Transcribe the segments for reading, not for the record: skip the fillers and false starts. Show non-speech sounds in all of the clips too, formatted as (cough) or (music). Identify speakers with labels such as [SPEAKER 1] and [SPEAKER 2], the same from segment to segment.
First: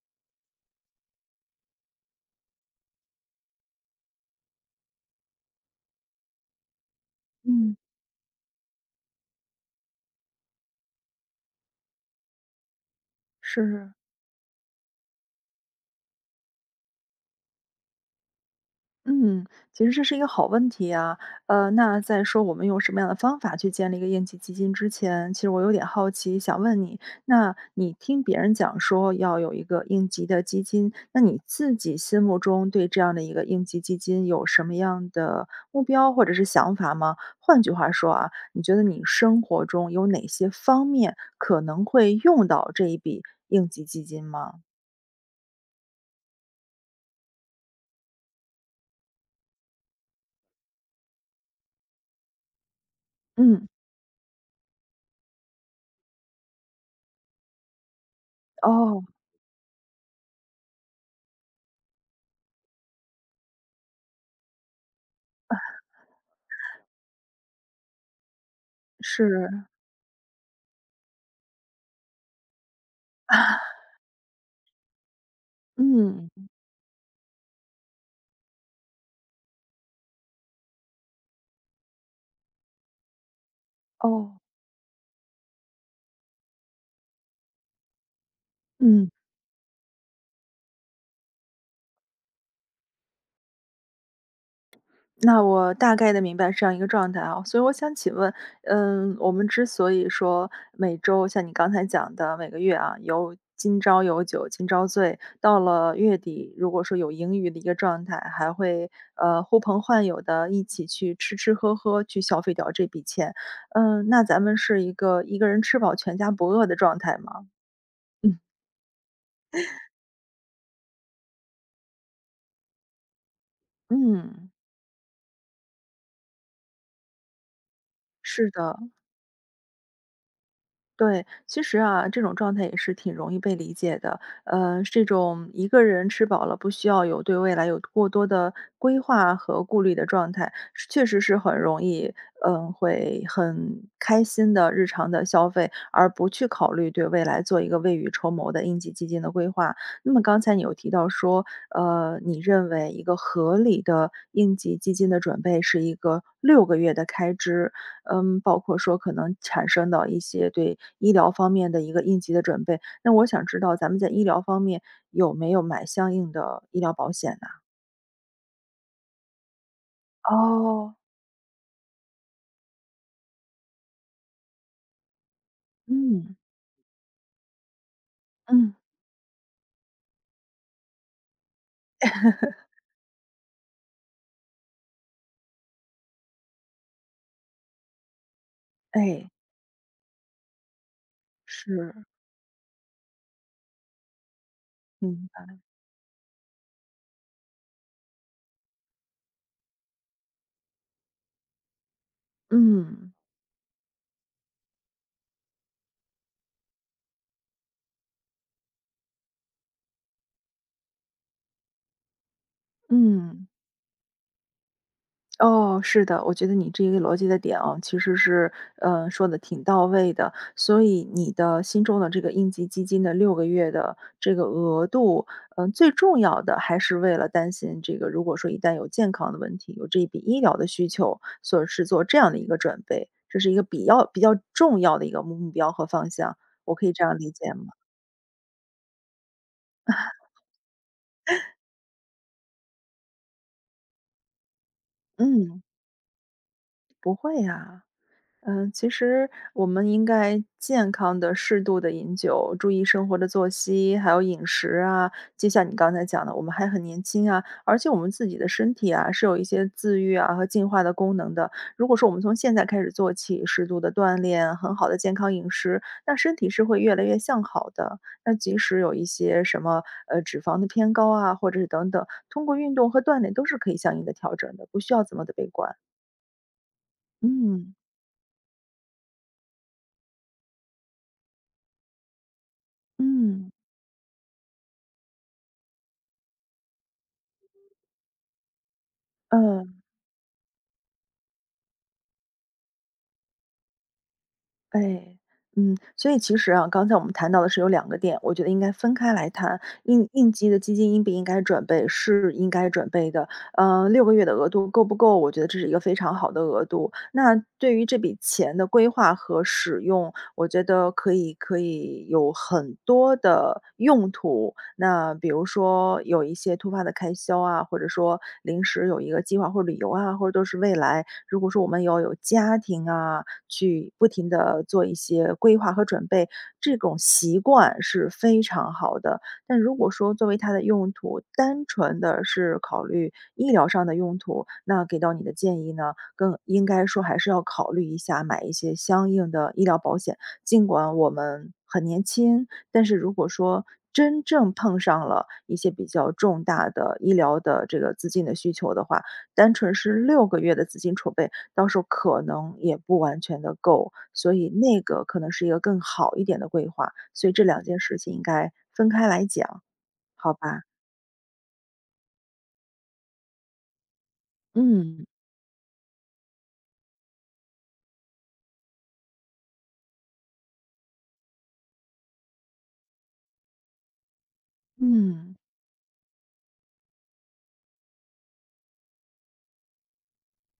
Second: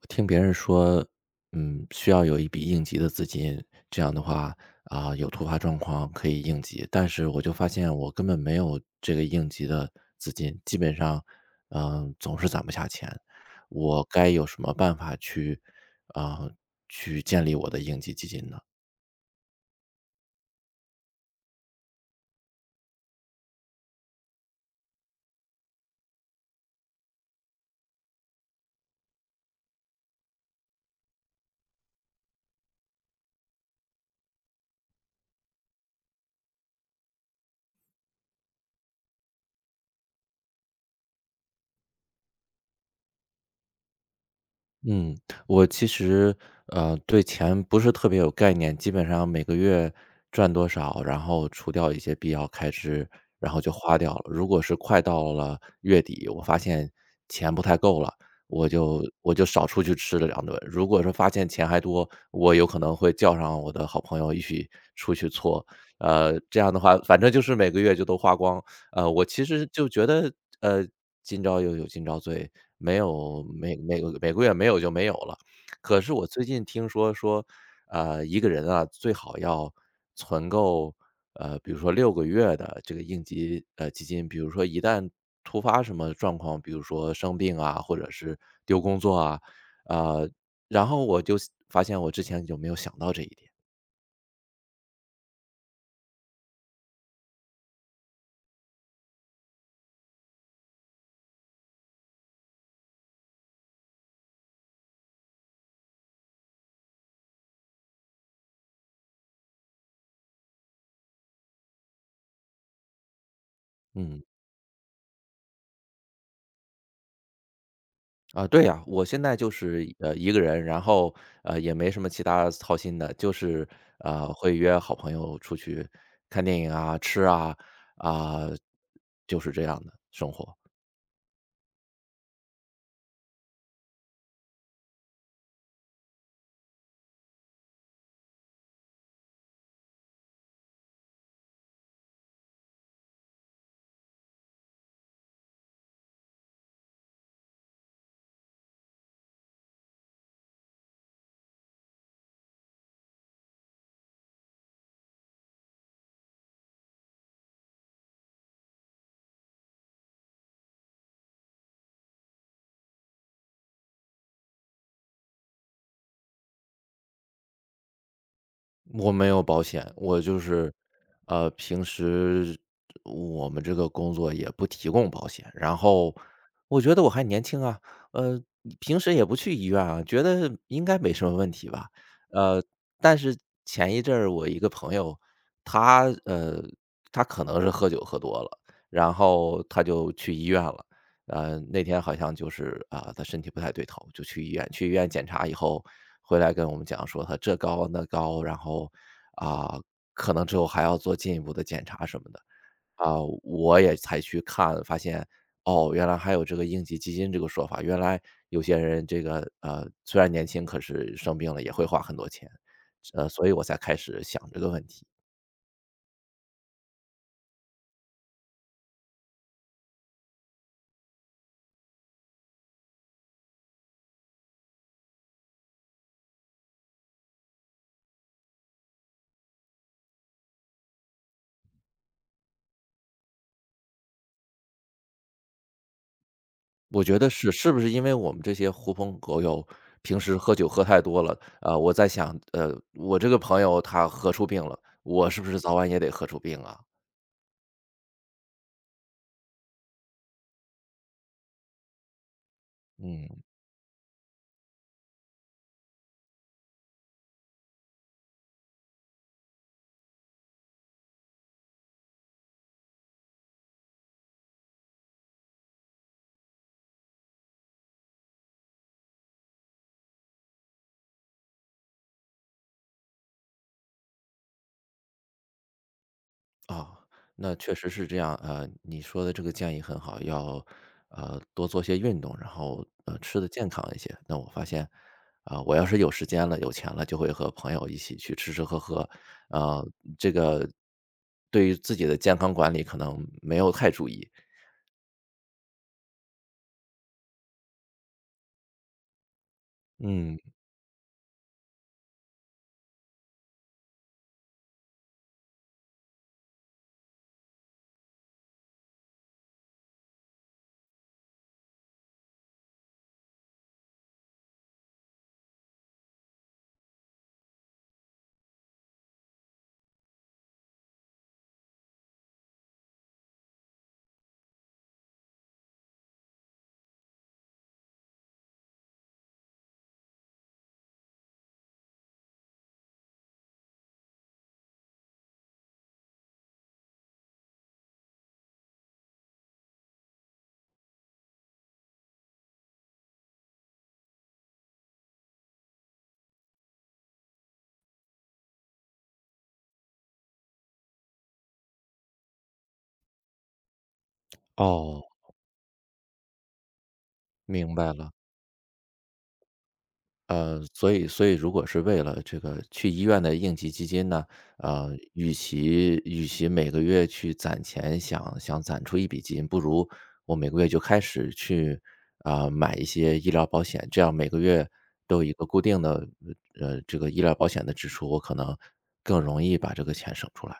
[SPEAKER 1] 我听别人说，需要有一笔应急的资金，这样的话有突发状况可以应急。但是我就发
[SPEAKER 2] 嗯，
[SPEAKER 1] 现我根本没有这个应急的资金，基本上，总是攒不下钱。
[SPEAKER 2] 是，
[SPEAKER 1] 我该有什么办法去，啊，去建立我的应急基金呢？
[SPEAKER 2] 嗯，其实这是一个好问题啊。那在说我们用什么样的方法去建立一个应急基金之前，其实我有点好奇，想问你，那你听别人讲说要有一个应急的基金，那你自己心目中对这样的一个应急基金有什么样的目标或者是想法吗？换句话说啊，你觉得你生活中有哪些方面可能会用到这一笔应急基金吗？
[SPEAKER 1] 嗯，我其实，呃，对钱不是特别有概念，基本上每个月赚多少，然后除掉一些必要开支，然后
[SPEAKER 2] 嗯，
[SPEAKER 1] 就花掉了。如果是快到了月底，我发现钱不太够了，我就
[SPEAKER 2] 哦，
[SPEAKER 1] 我就少出去吃了两顿。如果说发现钱还多，我有可能会叫上我的好朋友一起出去搓。这样的话，反正就是每个月就都花光，我其
[SPEAKER 2] 是，
[SPEAKER 1] 实就觉得，呃，今朝又有今朝醉，没有每个月没有就没有了。可是我最
[SPEAKER 2] 嗯。
[SPEAKER 1] 近听说说一个人啊，最好要存够，比如说六个月的这个应急，基金。比
[SPEAKER 2] 哦，
[SPEAKER 1] 如说一旦突发什么状况，比如说生病啊，或者是丢工
[SPEAKER 2] 嗯，
[SPEAKER 1] 作啊，呃，然后我就发现我之前就没有想到这一点。
[SPEAKER 2] 那我大概的明白这样一个状态啊。所以我想请问，我们之所以说每周像你刚才讲的每个月啊，有今朝有酒今朝醉，到了月底，如果说有盈余的一个状态，还会，呼朋唤友的一起去吃吃喝喝，去消费掉这笔钱。那
[SPEAKER 1] 嗯。
[SPEAKER 2] 咱们是一个人吃饱全家不饿的状态吗？嗯。
[SPEAKER 1] 对呀，我现在就是，一个人，然后，也没什么其他操心的，就是，
[SPEAKER 2] 嗯，
[SPEAKER 1] 会约好朋友出去看电影啊、吃啊，啊，
[SPEAKER 2] 是的。
[SPEAKER 1] 就是这样的生活。
[SPEAKER 2] 对，其实啊，这种状态也是挺容易被理解的。这种一个人吃饱了，不需要有对未来有过多的规划和顾虑的状态，是确实是很容易，会很开心的日常的消费，而不去考虑对未来做一个未雨绸缪的应急基金的规划。那么刚才你有提到说，你认为一个合理的应急基金的准备是一个六个月的开支，包括说可能产生的一些对医疗方面的一个应急的准备。那我想知道咱们在医疗方面有没有买相应的医疗保险呢？
[SPEAKER 1] 我没有保险，我就是，
[SPEAKER 2] 哦，
[SPEAKER 1] 平时我们这个工作也不提供保险。然后
[SPEAKER 2] 嗯
[SPEAKER 1] 我觉得我还年轻啊，呃，
[SPEAKER 2] 嗯，
[SPEAKER 1] 平时也不去医院啊，觉得应该没什么问题吧。呃，
[SPEAKER 2] (laughs)
[SPEAKER 1] 但是前一阵儿我一个朋友，他他可能是喝酒喝多了，然
[SPEAKER 2] 哎，
[SPEAKER 1] 后他就去医院了。那
[SPEAKER 2] 是。
[SPEAKER 1] 天好像就是啊，他身体不太对头，就去医院。去医院检
[SPEAKER 2] 嗯
[SPEAKER 1] 查以后，回来跟我们讲说他这高那高，然后啊，可能之后还要做进一步的检查什么的。
[SPEAKER 2] 嗯
[SPEAKER 1] 啊，我也才去看，发现哦，原来还有这个应急基金这个说法。原来有些人这个虽然年轻，可是生病了也会花很多钱，
[SPEAKER 2] 嗯。
[SPEAKER 1] 所以我才开始想这个问题。
[SPEAKER 2] 哦，是的，我觉得你这个逻辑的点啊，其实是说的挺到位的。所以你的心中的这个应急基金的六个月的这个额度，最重要的还是为了担心这个，如果说一旦有健康的问题，有这一笔医疗的需求，所以是做这样的一个准备，这是一个比较重要的一个目标和方向。我可以
[SPEAKER 1] 我
[SPEAKER 2] 这样
[SPEAKER 1] 觉得
[SPEAKER 2] 理
[SPEAKER 1] 是，
[SPEAKER 2] 解吗？
[SPEAKER 1] 是不是因为我们这些狐朋狗友平时喝酒喝太多了，啊，我在想，我这个朋友他喝出病了，我是不是
[SPEAKER 2] 嗯，
[SPEAKER 1] 早晚也得喝出病啊？
[SPEAKER 2] 不会呀、其实我们应该健康的、适度的饮酒，注意生活的
[SPEAKER 1] 嗯，
[SPEAKER 2] 作息，还有饮食啊。就像你刚才讲的，我们还很年轻啊，而且我们自己的身体啊，是有一些自愈啊和进化的功能的。如果说我们从现在开始做起，适度的锻炼，很好的健康饮食，那身体是会越来越向好的。那即使有一些什么，脂肪的偏高啊，或者是等等，通过运动和锻炼都是可以相应的调整的，不需要怎么的悲观。
[SPEAKER 1] 啊，那
[SPEAKER 2] 嗯，
[SPEAKER 1] 确实是这样，你说的这个建议很好，要，多做些运动，然后，吃的
[SPEAKER 2] 嗯，
[SPEAKER 1] 健康一些。那我发现，啊，我要是有时间了、有钱了，就会和朋友一起去吃吃喝喝，
[SPEAKER 2] 嗯。
[SPEAKER 1] 啊，这个对于自己的健康管理可能没有太注意。
[SPEAKER 2] 哎，所以其实啊，刚才我们谈到的是有两个点，我觉得应该分开来谈。应应
[SPEAKER 1] 嗯，
[SPEAKER 2] 急的基金应不应该准备，是应该准备的。六个月的额度够不够？我觉得这是一个非常好的额度。那对于这笔钱的规划和使用，我觉得可以有很多的用途。那比如说有一些突发的开销啊，或者说临时有一个计划或旅游啊，或者都是未来，如果说我们要有家庭啊，去不停的做一些规划和准备，这种习惯是非常好的。但如果说作为它的用途，单纯的是考虑医疗上的用途，那给到你的建议呢，更应该说还是要考虑一下买一些相应的医疗保险。尽管我们很年轻，但是如果说真正碰上了一些比较重大的医疗的这个资金的需求的话，单纯是六个月的资金储备，到时候可能也不完全的够，所以那个
[SPEAKER 1] 哦。
[SPEAKER 2] 可能是一个更好一点的规划，所以这两
[SPEAKER 1] 明
[SPEAKER 2] 件
[SPEAKER 1] 白
[SPEAKER 2] 事
[SPEAKER 1] 了。
[SPEAKER 2] 情应该分开来讲，好吧？
[SPEAKER 1] 所以如果是为了这个去医院的应急基金呢，
[SPEAKER 2] 嗯，
[SPEAKER 1] 与其每个月去攒钱，想想攒出一笔基金，不如我每个月就开始去买一些医疗保险，这样每个月都有一
[SPEAKER 2] 嗯。
[SPEAKER 1] 个固定的这个医疗保险的支出，我可能更容易把这个钱省出来。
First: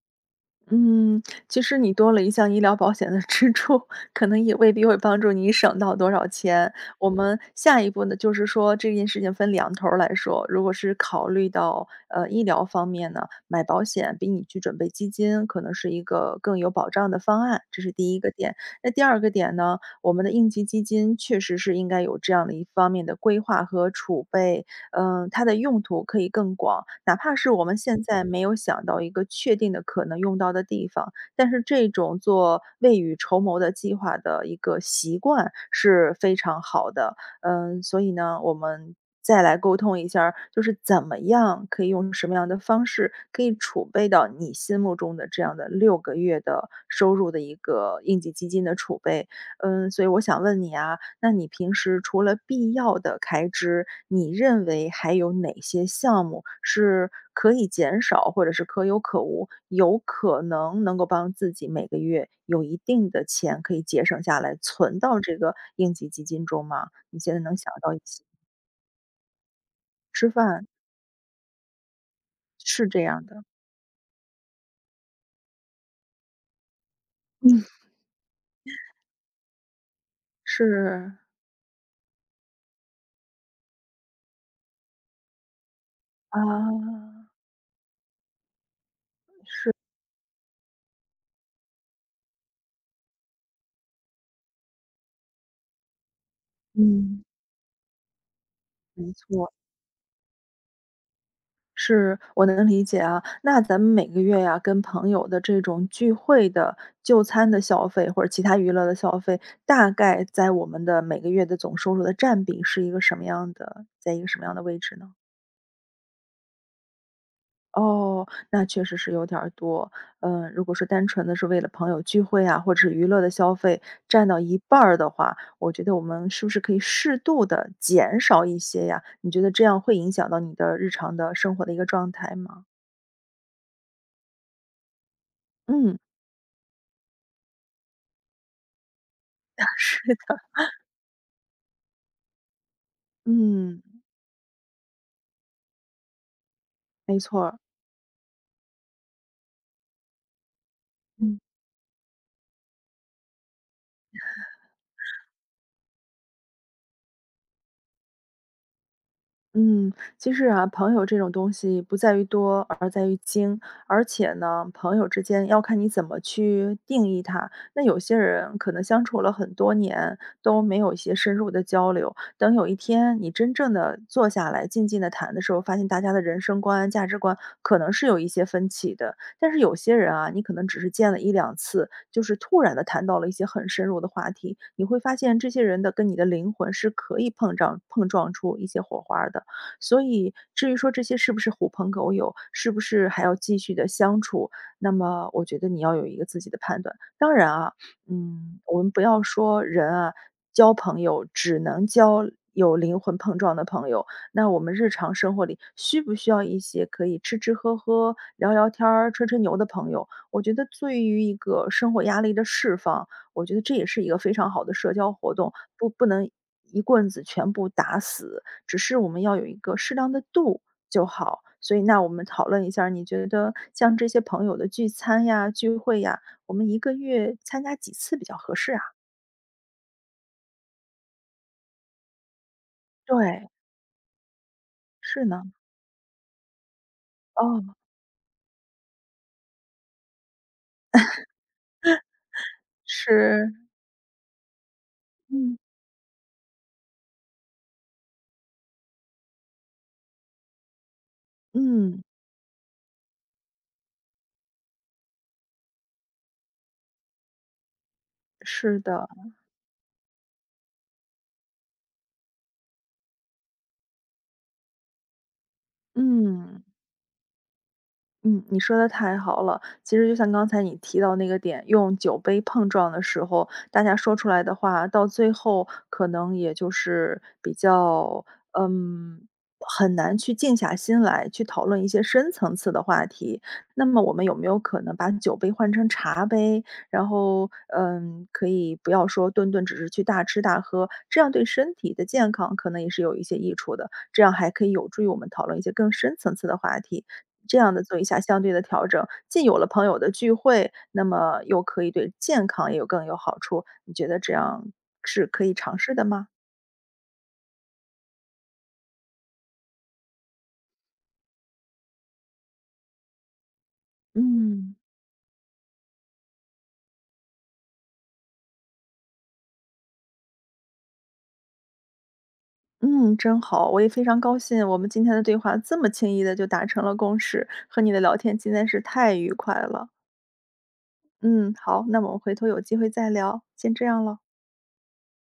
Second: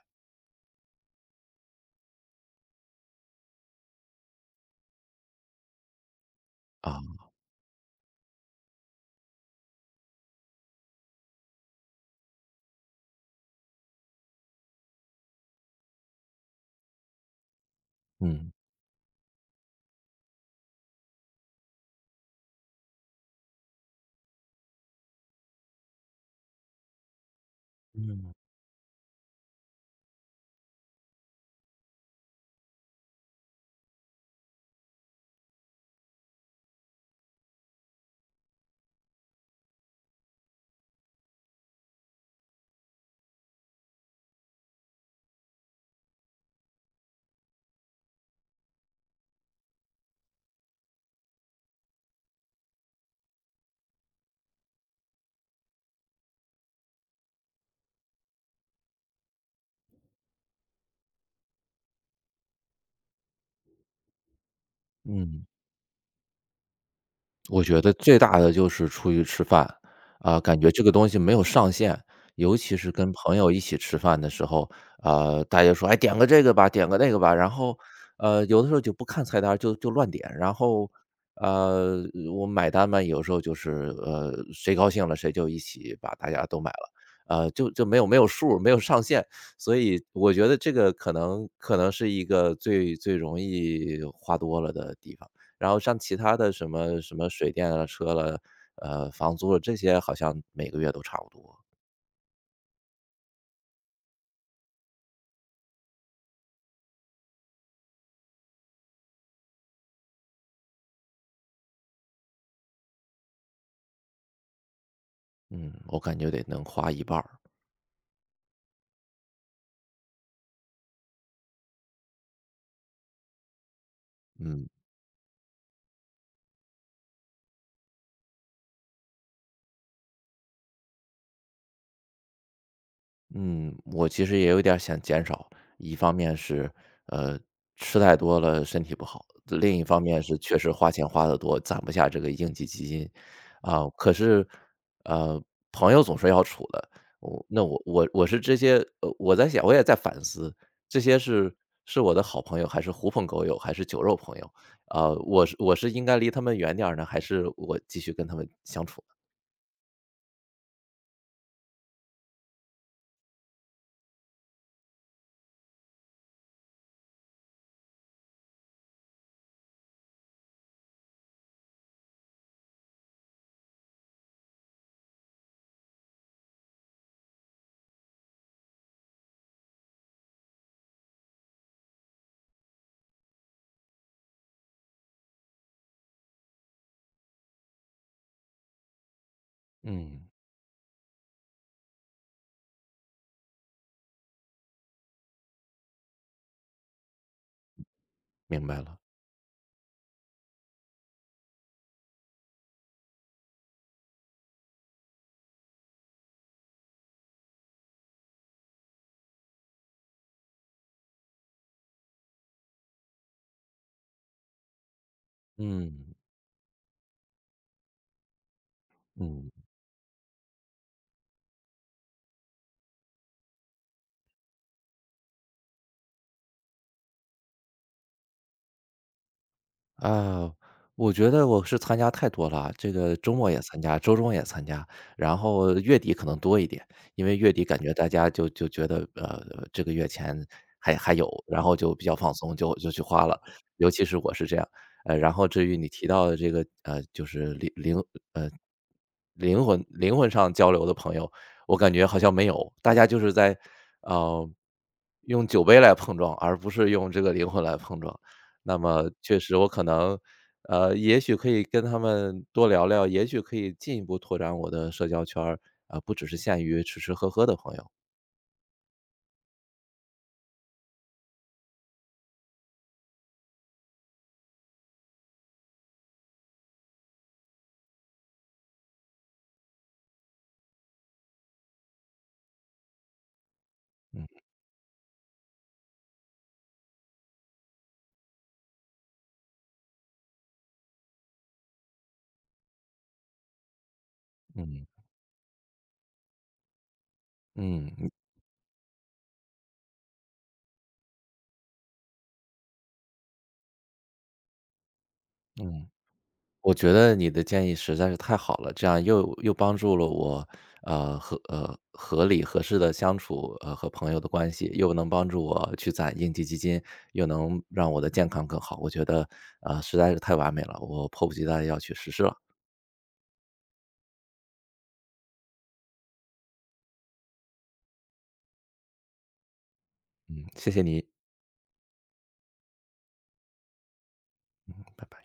[SPEAKER 2] 嗯，其实你多了一项医疗保险的支出，可能也未必会帮助你省到多少钱。我
[SPEAKER 1] 啊，
[SPEAKER 2] 们下一步呢，就是说这件事情分两头儿来说。如果是考虑到医疗方面呢，买保险比你去准备基金可能是一个更有保障的方案，这是第一个
[SPEAKER 1] 嗯
[SPEAKER 2] 点。那第二个点呢，我们的应急基金确实是应该有这样的一方面的规划和储备，它的用途可以更广，哪怕是我们现在
[SPEAKER 1] 嗯。
[SPEAKER 2] 没有想到一个确定的可能用到的地方，但是这种做未雨绸缪的计划的一个习惯是非常好的。所以呢，我们再来沟通一下儿，就是怎么样可以用什么样的方式，可以储备到你心目中的这样的六个月的收入的一个应急基金的储备。所以我想问你啊，那你平时除了必要的开支，你认为还有哪些项目是可以减少或者是可有可无，有可能能够帮自己每个月有一定的钱可以节省下来，存到这
[SPEAKER 1] 嗯。
[SPEAKER 2] 个应急基金中吗？你现在能
[SPEAKER 1] 我
[SPEAKER 2] 想
[SPEAKER 1] 觉
[SPEAKER 2] 到
[SPEAKER 1] 得
[SPEAKER 2] 一
[SPEAKER 1] 最
[SPEAKER 2] 些？
[SPEAKER 1] 大的就是出去吃饭，
[SPEAKER 2] 吃
[SPEAKER 1] 啊，感
[SPEAKER 2] 饭
[SPEAKER 1] 觉这个东西没有上限，尤其
[SPEAKER 2] 是
[SPEAKER 1] 是
[SPEAKER 2] 这
[SPEAKER 1] 跟
[SPEAKER 2] 样
[SPEAKER 1] 朋
[SPEAKER 2] 的，
[SPEAKER 1] 友一起吃饭的时候，啊，大家说："哎，点个这个吧，点个那个吧。"然
[SPEAKER 2] 嗯。
[SPEAKER 1] 后，有的时候就不看菜单儿就乱点，然后，
[SPEAKER 2] 是，
[SPEAKER 1] 呃，我买单嘛，有时候就是，谁高兴了谁就一起把大
[SPEAKER 2] 啊，
[SPEAKER 1] 家都买了，就没有没有数儿没有上限。所以我觉得这个可能是一个最最容易花多了的地方。然后像其他的什么什
[SPEAKER 2] 嗯，
[SPEAKER 1] 么水电了、车了，
[SPEAKER 2] 没
[SPEAKER 1] 房
[SPEAKER 2] 错。
[SPEAKER 1] 租了，这些好像每个月都差不多。
[SPEAKER 2] 是，我能理解啊。那咱们每个月呀、跟朋友的这种聚会的就餐的消费，或者其他娱乐的消费，大概在我们的每个月的总收入的占比是一个什么样的，在一个什么样的位置呢？
[SPEAKER 1] 嗯，我感觉得能花一半儿。
[SPEAKER 2] 哦，那确实是有点儿多。如果说单纯的是为了朋友聚会啊，或者是娱乐的消费占到一
[SPEAKER 1] 嗯。
[SPEAKER 2] 半儿的话，我觉得我们是不是可以适度的减少一些呀？你觉得这样会影响到你的日常的生活的一个状态吗？
[SPEAKER 1] 嗯，我其实也有点儿想减少，
[SPEAKER 2] 嗯，
[SPEAKER 1] 一方面是，呃，吃太多了身体不好，另
[SPEAKER 2] (laughs)
[SPEAKER 1] 一
[SPEAKER 2] 是
[SPEAKER 1] 方面是
[SPEAKER 2] 的。
[SPEAKER 1] 确实花钱花得多，攒不下这个应急基金，
[SPEAKER 2] 嗯，
[SPEAKER 1] 啊，可是，呃，朋友总是要处的，
[SPEAKER 2] 没错
[SPEAKER 1] 我
[SPEAKER 2] 儿
[SPEAKER 1] 那我我我是这些，我在想，我也在反思，这些
[SPEAKER 2] 嗯。
[SPEAKER 1] 是是我的好朋友，还是狐朋狗友，还是酒肉朋友？我是应该离他们远点儿呢，还是我继续跟他们相处呢？
[SPEAKER 2] 嗯，其实啊，朋友这种东西不在于多，而在于精。而且呢，朋友之间要看你怎么去定义它。那有些人可能相处了很多年，都没有一些深入的交流。等有一天你真正的坐下来，静静的谈的时候，发现大家的人生观、价值观可能是有一些分歧的。但是有些人啊，你可能只是见了一两次，就是突然的谈到了一些很深入的话题，你会发现这些人的跟你的灵魂是可以碰撞碰撞出一些火花的。所
[SPEAKER 1] 嗯，
[SPEAKER 2] 以至于说这些是不是狐朋狗友，是不是还要继续的相处，那么我觉得你要有一个自己的判断。当然啊，
[SPEAKER 1] 明白
[SPEAKER 2] 我们
[SPEAKER 1] 了。
[SPEAKER 2] 不要说人啊，交朋友只能交有灵魂碰撞的朋友，那我们日常生活里需不需要一些可以吃吃喝喝、聊聊天儿、吹吹牛的朋友？我觉得对于一个生活压力的释放，我觉得这也是一个非常好的社交活动，不不
[SPEAKER 1] 嗯
[SPEAKER 2] 能一棍子全部打死。只是我们要有
[SPEAKER 1] 嗯。
[SPEAKER 2] 一个适当的度就好。所以那我们讨论一下儿你觉得像这些朋友的聚餐呀、聚会呀，我们一个月参加几次比较合适啊？
[SPEAKER 1] 啊，我觉得我是参加太多了啊，这个周
[SPEAKER 2] 对，
[SPEAKER 1] 末也参加，周中也参加，
[SPEAKER 2] 是
[SPEAKER 1] 然
[SPEAKER 2] 呢，
[SPEAKER 1] 后月底可能多一点，因为月
[SPEAKER 2] 哦，
[SPEAKER 1] 底感觉大家就觉得，这个月钱还有，然后就比较放松，就去花了，
[SPEAKER 2] 是，
[SPEAKER 1] 尤其是我是这样。然后
[SPEAKER 2] 嗯，
[SPEAKER 1] 至于你提到的这个，就是呃，灵魂上交流的朋友，我感
[SPEAKER 2] 嗯，
[SPEAKER 1] 觉好像没有，大家就是在，呃，用酒杯来碰撞，而不是用这个灵魂来碰撞。
[SPEAKER 2] 是
[SPEAKER 1] 那
[SPEAKER 2] 的，
[SPEAKER 1] 么确实我可能，也许可以跟他们多聊聊，也许可以进一步拓展我的社交圈儿，不只是
[SPEAKER 2] 嗯。
[SPEAKER 1] 限于吃吃喝喝的朋友。
[SPEAKER 2] 嗯，你说的太好了。其实就像刚才你提到那个点，用酒杯碰撞的时候，大家说出来的话，到最后可能也就是比较，嗯，很难去静下心来去讨论一些深层次的话题。那么我们有没有可能把酒杯换成茶杯，然后，可以不要说顿顿只是去大吃大喝，这样对身体的健康可能也是有一些益处的，这样还可以
[SPEAKER 1] 嗯
[SPEAKER 2] 有助于我们讨论一些更深层次的话题。这样的做一
[SPEAKER 1] 嗯
[SPEAKER 2] 下相对的调整，既有了朋友的聚会，那么又可以对健康也有更有好处，你觉得这样是可以尝
[SPEAKER 1] 嗯，
[SPEAKER 2] 试的吗？
[SPEAKER 1] 我觉得你的建议实在是太好了，这样又帮助了我，合理合适的相处，和朋友的关系，
[SPEAKER 2] 嗯。
[SPEAKER 1] 又能帮助我去攒应急基金，又能让我的健康更好。我觉得，实在是太完美了，我迫不及待要去实施了。
[SPEAKER 2] 嗯，真好，我也非常高兴，我们今天的对话这么轻易的就达成了共识，和你的聊天今天是太愉快了。
[SPEAKER 1] 嗯，谢谢你，
[SPEAKER 2] 嗯，好，那我们回头有机会再聊，先这样了。
[SPEAKER 1] 拜拜。